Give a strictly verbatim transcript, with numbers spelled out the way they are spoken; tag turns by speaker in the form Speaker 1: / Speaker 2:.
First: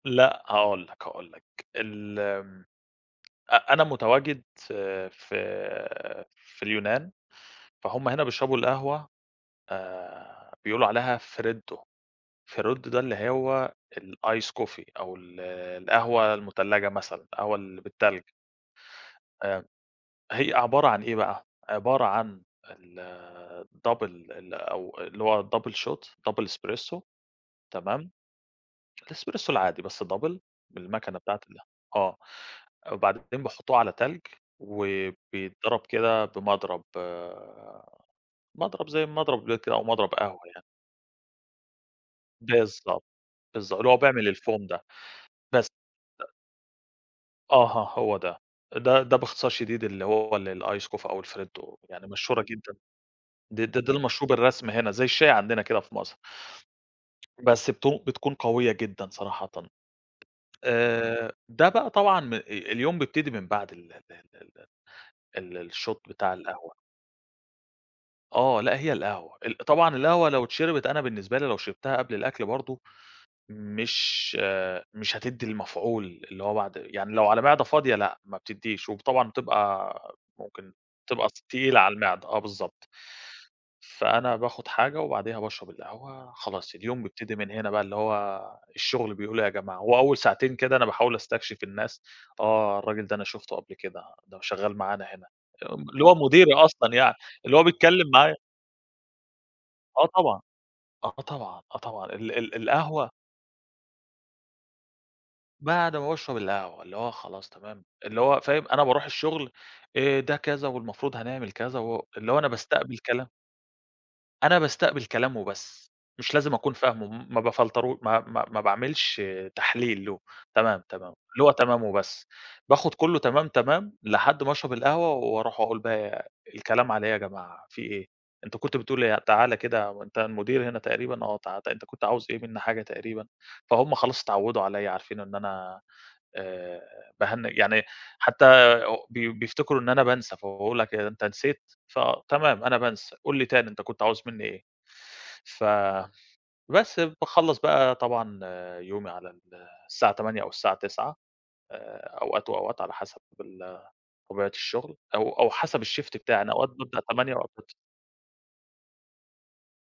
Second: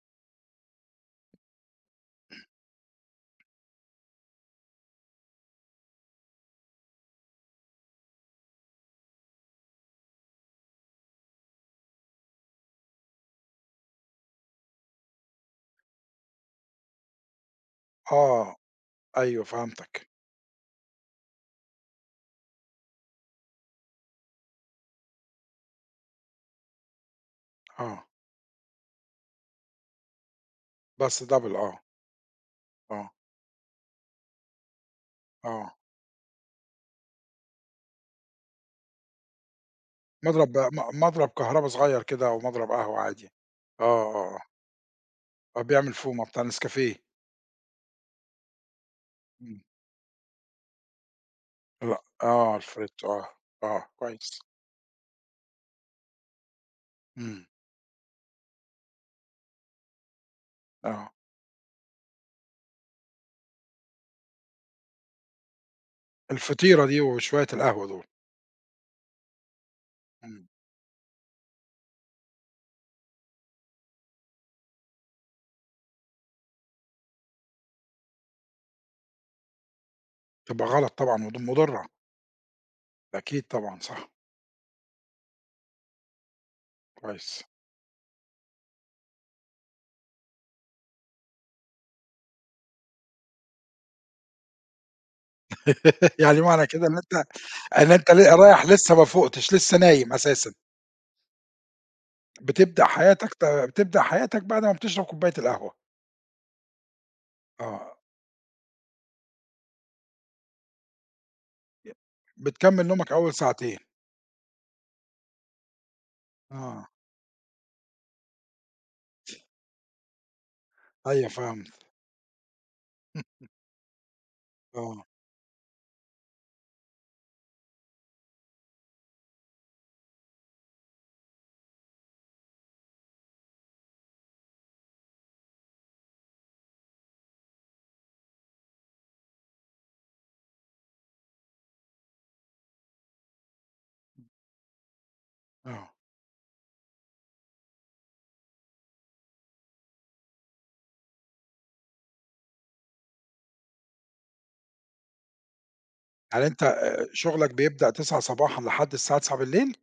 Speaker 1: لأ هاقول لك، هاقول لك، ال أ أنا متواجد في في في اليونان، فهُم هنا بيشربوا القهوة آآ، بيقولوا عليها Freddo، Freddo ده اللي هو الice coffee أو ال القهوة المُتلجة مثلًا، القهوة اللي بالتلج.
Speaker 2: آه، أيوه
Speaker 1: آآ،
Speaker 2: فهمتك.
Speaker 1: هي عبارة عن إيه بَقى؟ عبارة عن ال double ال أو اللي هو double shot، double espresso
Speaker 2: آه.
Speaker 1: تمام؟ الespresso العادي بس double بالمكنة
Speaker 2: بس
Speaker 1: بتاعة
Speaker 2: double
Speaker 1: القهوة
Speaker 2: آه.
Speaker 1: آه،
Speaker 2: آه.
Speaker 1: بعدين بيحطوه على تلج
Speaker 2: آه.
Speaker 1: وبيتضرب كده بمضرب، مضرب زي المضرب ده كده أو مضرب قهوة
Speaker 2: مضرب
Speaker 1: يعني.
Speaker 2: م مضرب كهربا صغيّر كده أومضرب قهوة
Speaker 1: بالضبط،
Speaker 2: عادي،
Speaker 1: بالض
Speaker 2: آه،
Speaker 1: اللي هو بيعمل
Speaker 2: آه.
Speaker 1: الFoam ده
Speaker 2: أ
Speaker 1: بس
Speaker 2: بيعمل foam آه
Speaker 1: [unintelligible]
Speaker 2: بتاع الNescafé.
Speaker 1: أها هو ده، ده ده باختصار
Speaker 2: إمم.
Speaker 1: شديد، اللي هو ال الice coffee أو الfreddo،
Speaker 2: لأ
Speaker 1: يعني مشهورة
Speaker 2: آه
Speaker 1: جدًا،
Speaker 2: الfreddo آه،
Speaker 1: دي دي
Speaker 2: آه
Speaker 1: دي المشروب
Speaker 2: كويس.
Speaker 1: الرسمي هنا زي الشاي عندنا كده في مصر.
Speaker 2: إمم.
Speaker 1: بس بتو بتكون قوية جدًا صراحةً،
Speaker 2: آه.
Speaker 1: آآ، ده بَقى طبعًا م أ اليوم بيبتدي من بعد ال ال ال ال ال الshot بتاع القهوة.
Speaker 2: الفطيرة دي وشوية القهوة دول.
Speaker 1: آه لأ، هي القهوة ال طبعًا القهوة لو
Speaker 2: إمم.
Speaker 1: اتشربت، أنا بالنسبة لي لو شربتها قبل الأكْل برضه مش مش هتدي المفعول اللي هو بَعد يعني لو على معدة فاضية لأ ما بتديش، وب طبعًا بتبقى
Speaker 2: تبقى
Speaker 1: ممكن
Speaker 2: غلط طبعًا
Speaker 1: تبقى
Speaker 2: مض
Speaker 1: تقيلة
Speaker 2: مضرة.
Speaker 1: على المعدة، آه بالضبط.
Speaker 2: أكيد طبعًا صح.
Speaker 1: فأنا باخد حاجة وبعديها باشرب القهوة، خلاص اليوم بيبتدي
Speaker 2: كويس.
Speaker 1: من هنا بَقى، اللي هو الشغل بيقول إيه يا جماعة، وأول ساعتين كده أنا باحاول أستكشف الناس، آه الراجل ده أنا شُفته قبل كده، ده شغال معانا هنا، ام اللي هو
Speaker 2: يعني
Speaker 1: مديري
Speaker 2: معنى كده
Speaker 1: أصلًا
Speaker 2: إن
Speaker 1: يعني
Speaker 2: أنت
Speaker 1: اللي هو
Speaker 2: إن
Speaker 1: بيتكلم
Speaker 2: أنت
Speaker 1: معايا.
Speaker 2: ل رايح لسه مافوقتش، لسه
Speaker 1: آه
Speaker 2: نايم
Speaker 1: طبعًا،
Speaker 2: أساسًا.
Speaker 1: آه طبعًا، آه طبعًا ال ال
Speaker 2: بتبدأ
Speaker 1: القهوة
Speaker 2: حياتك، ت بتبدأ حياتك بعد ما بتشرب كوباية القهوة.
Speaker 1: بعد ما باشرب القهوة، اللي هو خلاص تمام،
Speaker 2: آه.
Speaker 1: اللي هو فاهم أنا باروح الشغل، آآ، ده كذا والمفروض هنعمل كذا
Speaker 2: ي
Speaker 1: و اللي هو أنا
Speaker 2: بتكمّل
Speaker 1: باستقبل
Speaker 2: نومك
Speaker 1: كلام
Speaker 2: أول ساعتين.
Speaker 1: أنا باستقبل كلام وبس، مش لازم أكون
Speaker 2: آه.
Speaker 1: فاهمه، ما بافلترو ما ما ما باعملش تحليل له، تمام، تمام،
Speaker 2: أيوه
Speaker 1: اللي هو
Speaker 2: فهمت.
Speaker 1: تمام وبس، باخد كلّه تمام، تمام، لحد ما اشرب
Speaker 2: آه.
Speaker 1: القهوة واروح وأقول بَقى الكلام على إيه يا جماعة، في إيه؟ أنت كنت بتقول إيه؟ تعالَ كده، أنت المدير هنا تقريبًا؟ آه، تعا أنت كنت عاوز إيه مني حاجة تقريبًا، فهُم خلاص اتعودوا عليَّ، عارفين إن أنا آآ، باهنِّج يعني حتى أو بي بيفتكروا إن أنا بانسى، فبيقولها كده أنت نسيت؟ فتمام أنا بانسى، قُل لي تاني أنت كنت عاوز مني إيه؟ ف
Speaker 2: آه.
Speaker 1: بس باخلّص بَقَى طبعًا يومي على ال الساعة تمانية أو الساعة تسعة، آآ، أوقات وأوقات على حسب ال طبيعة الشغل، أو أو حسب الShift
Speaker 2: هل
Speaker 1: بتاعي، أنا
Speaker 2: أنت
Speaker 1: أوقات بابدأ
Speaker 2: آآ،
Speaker 1: تمانية
Speaker 2: شغلك
Speaker 1: وأوقات
Speaker 2: بيبدأ تسعة صباحًا لحد الساعة تسعة بالليل؟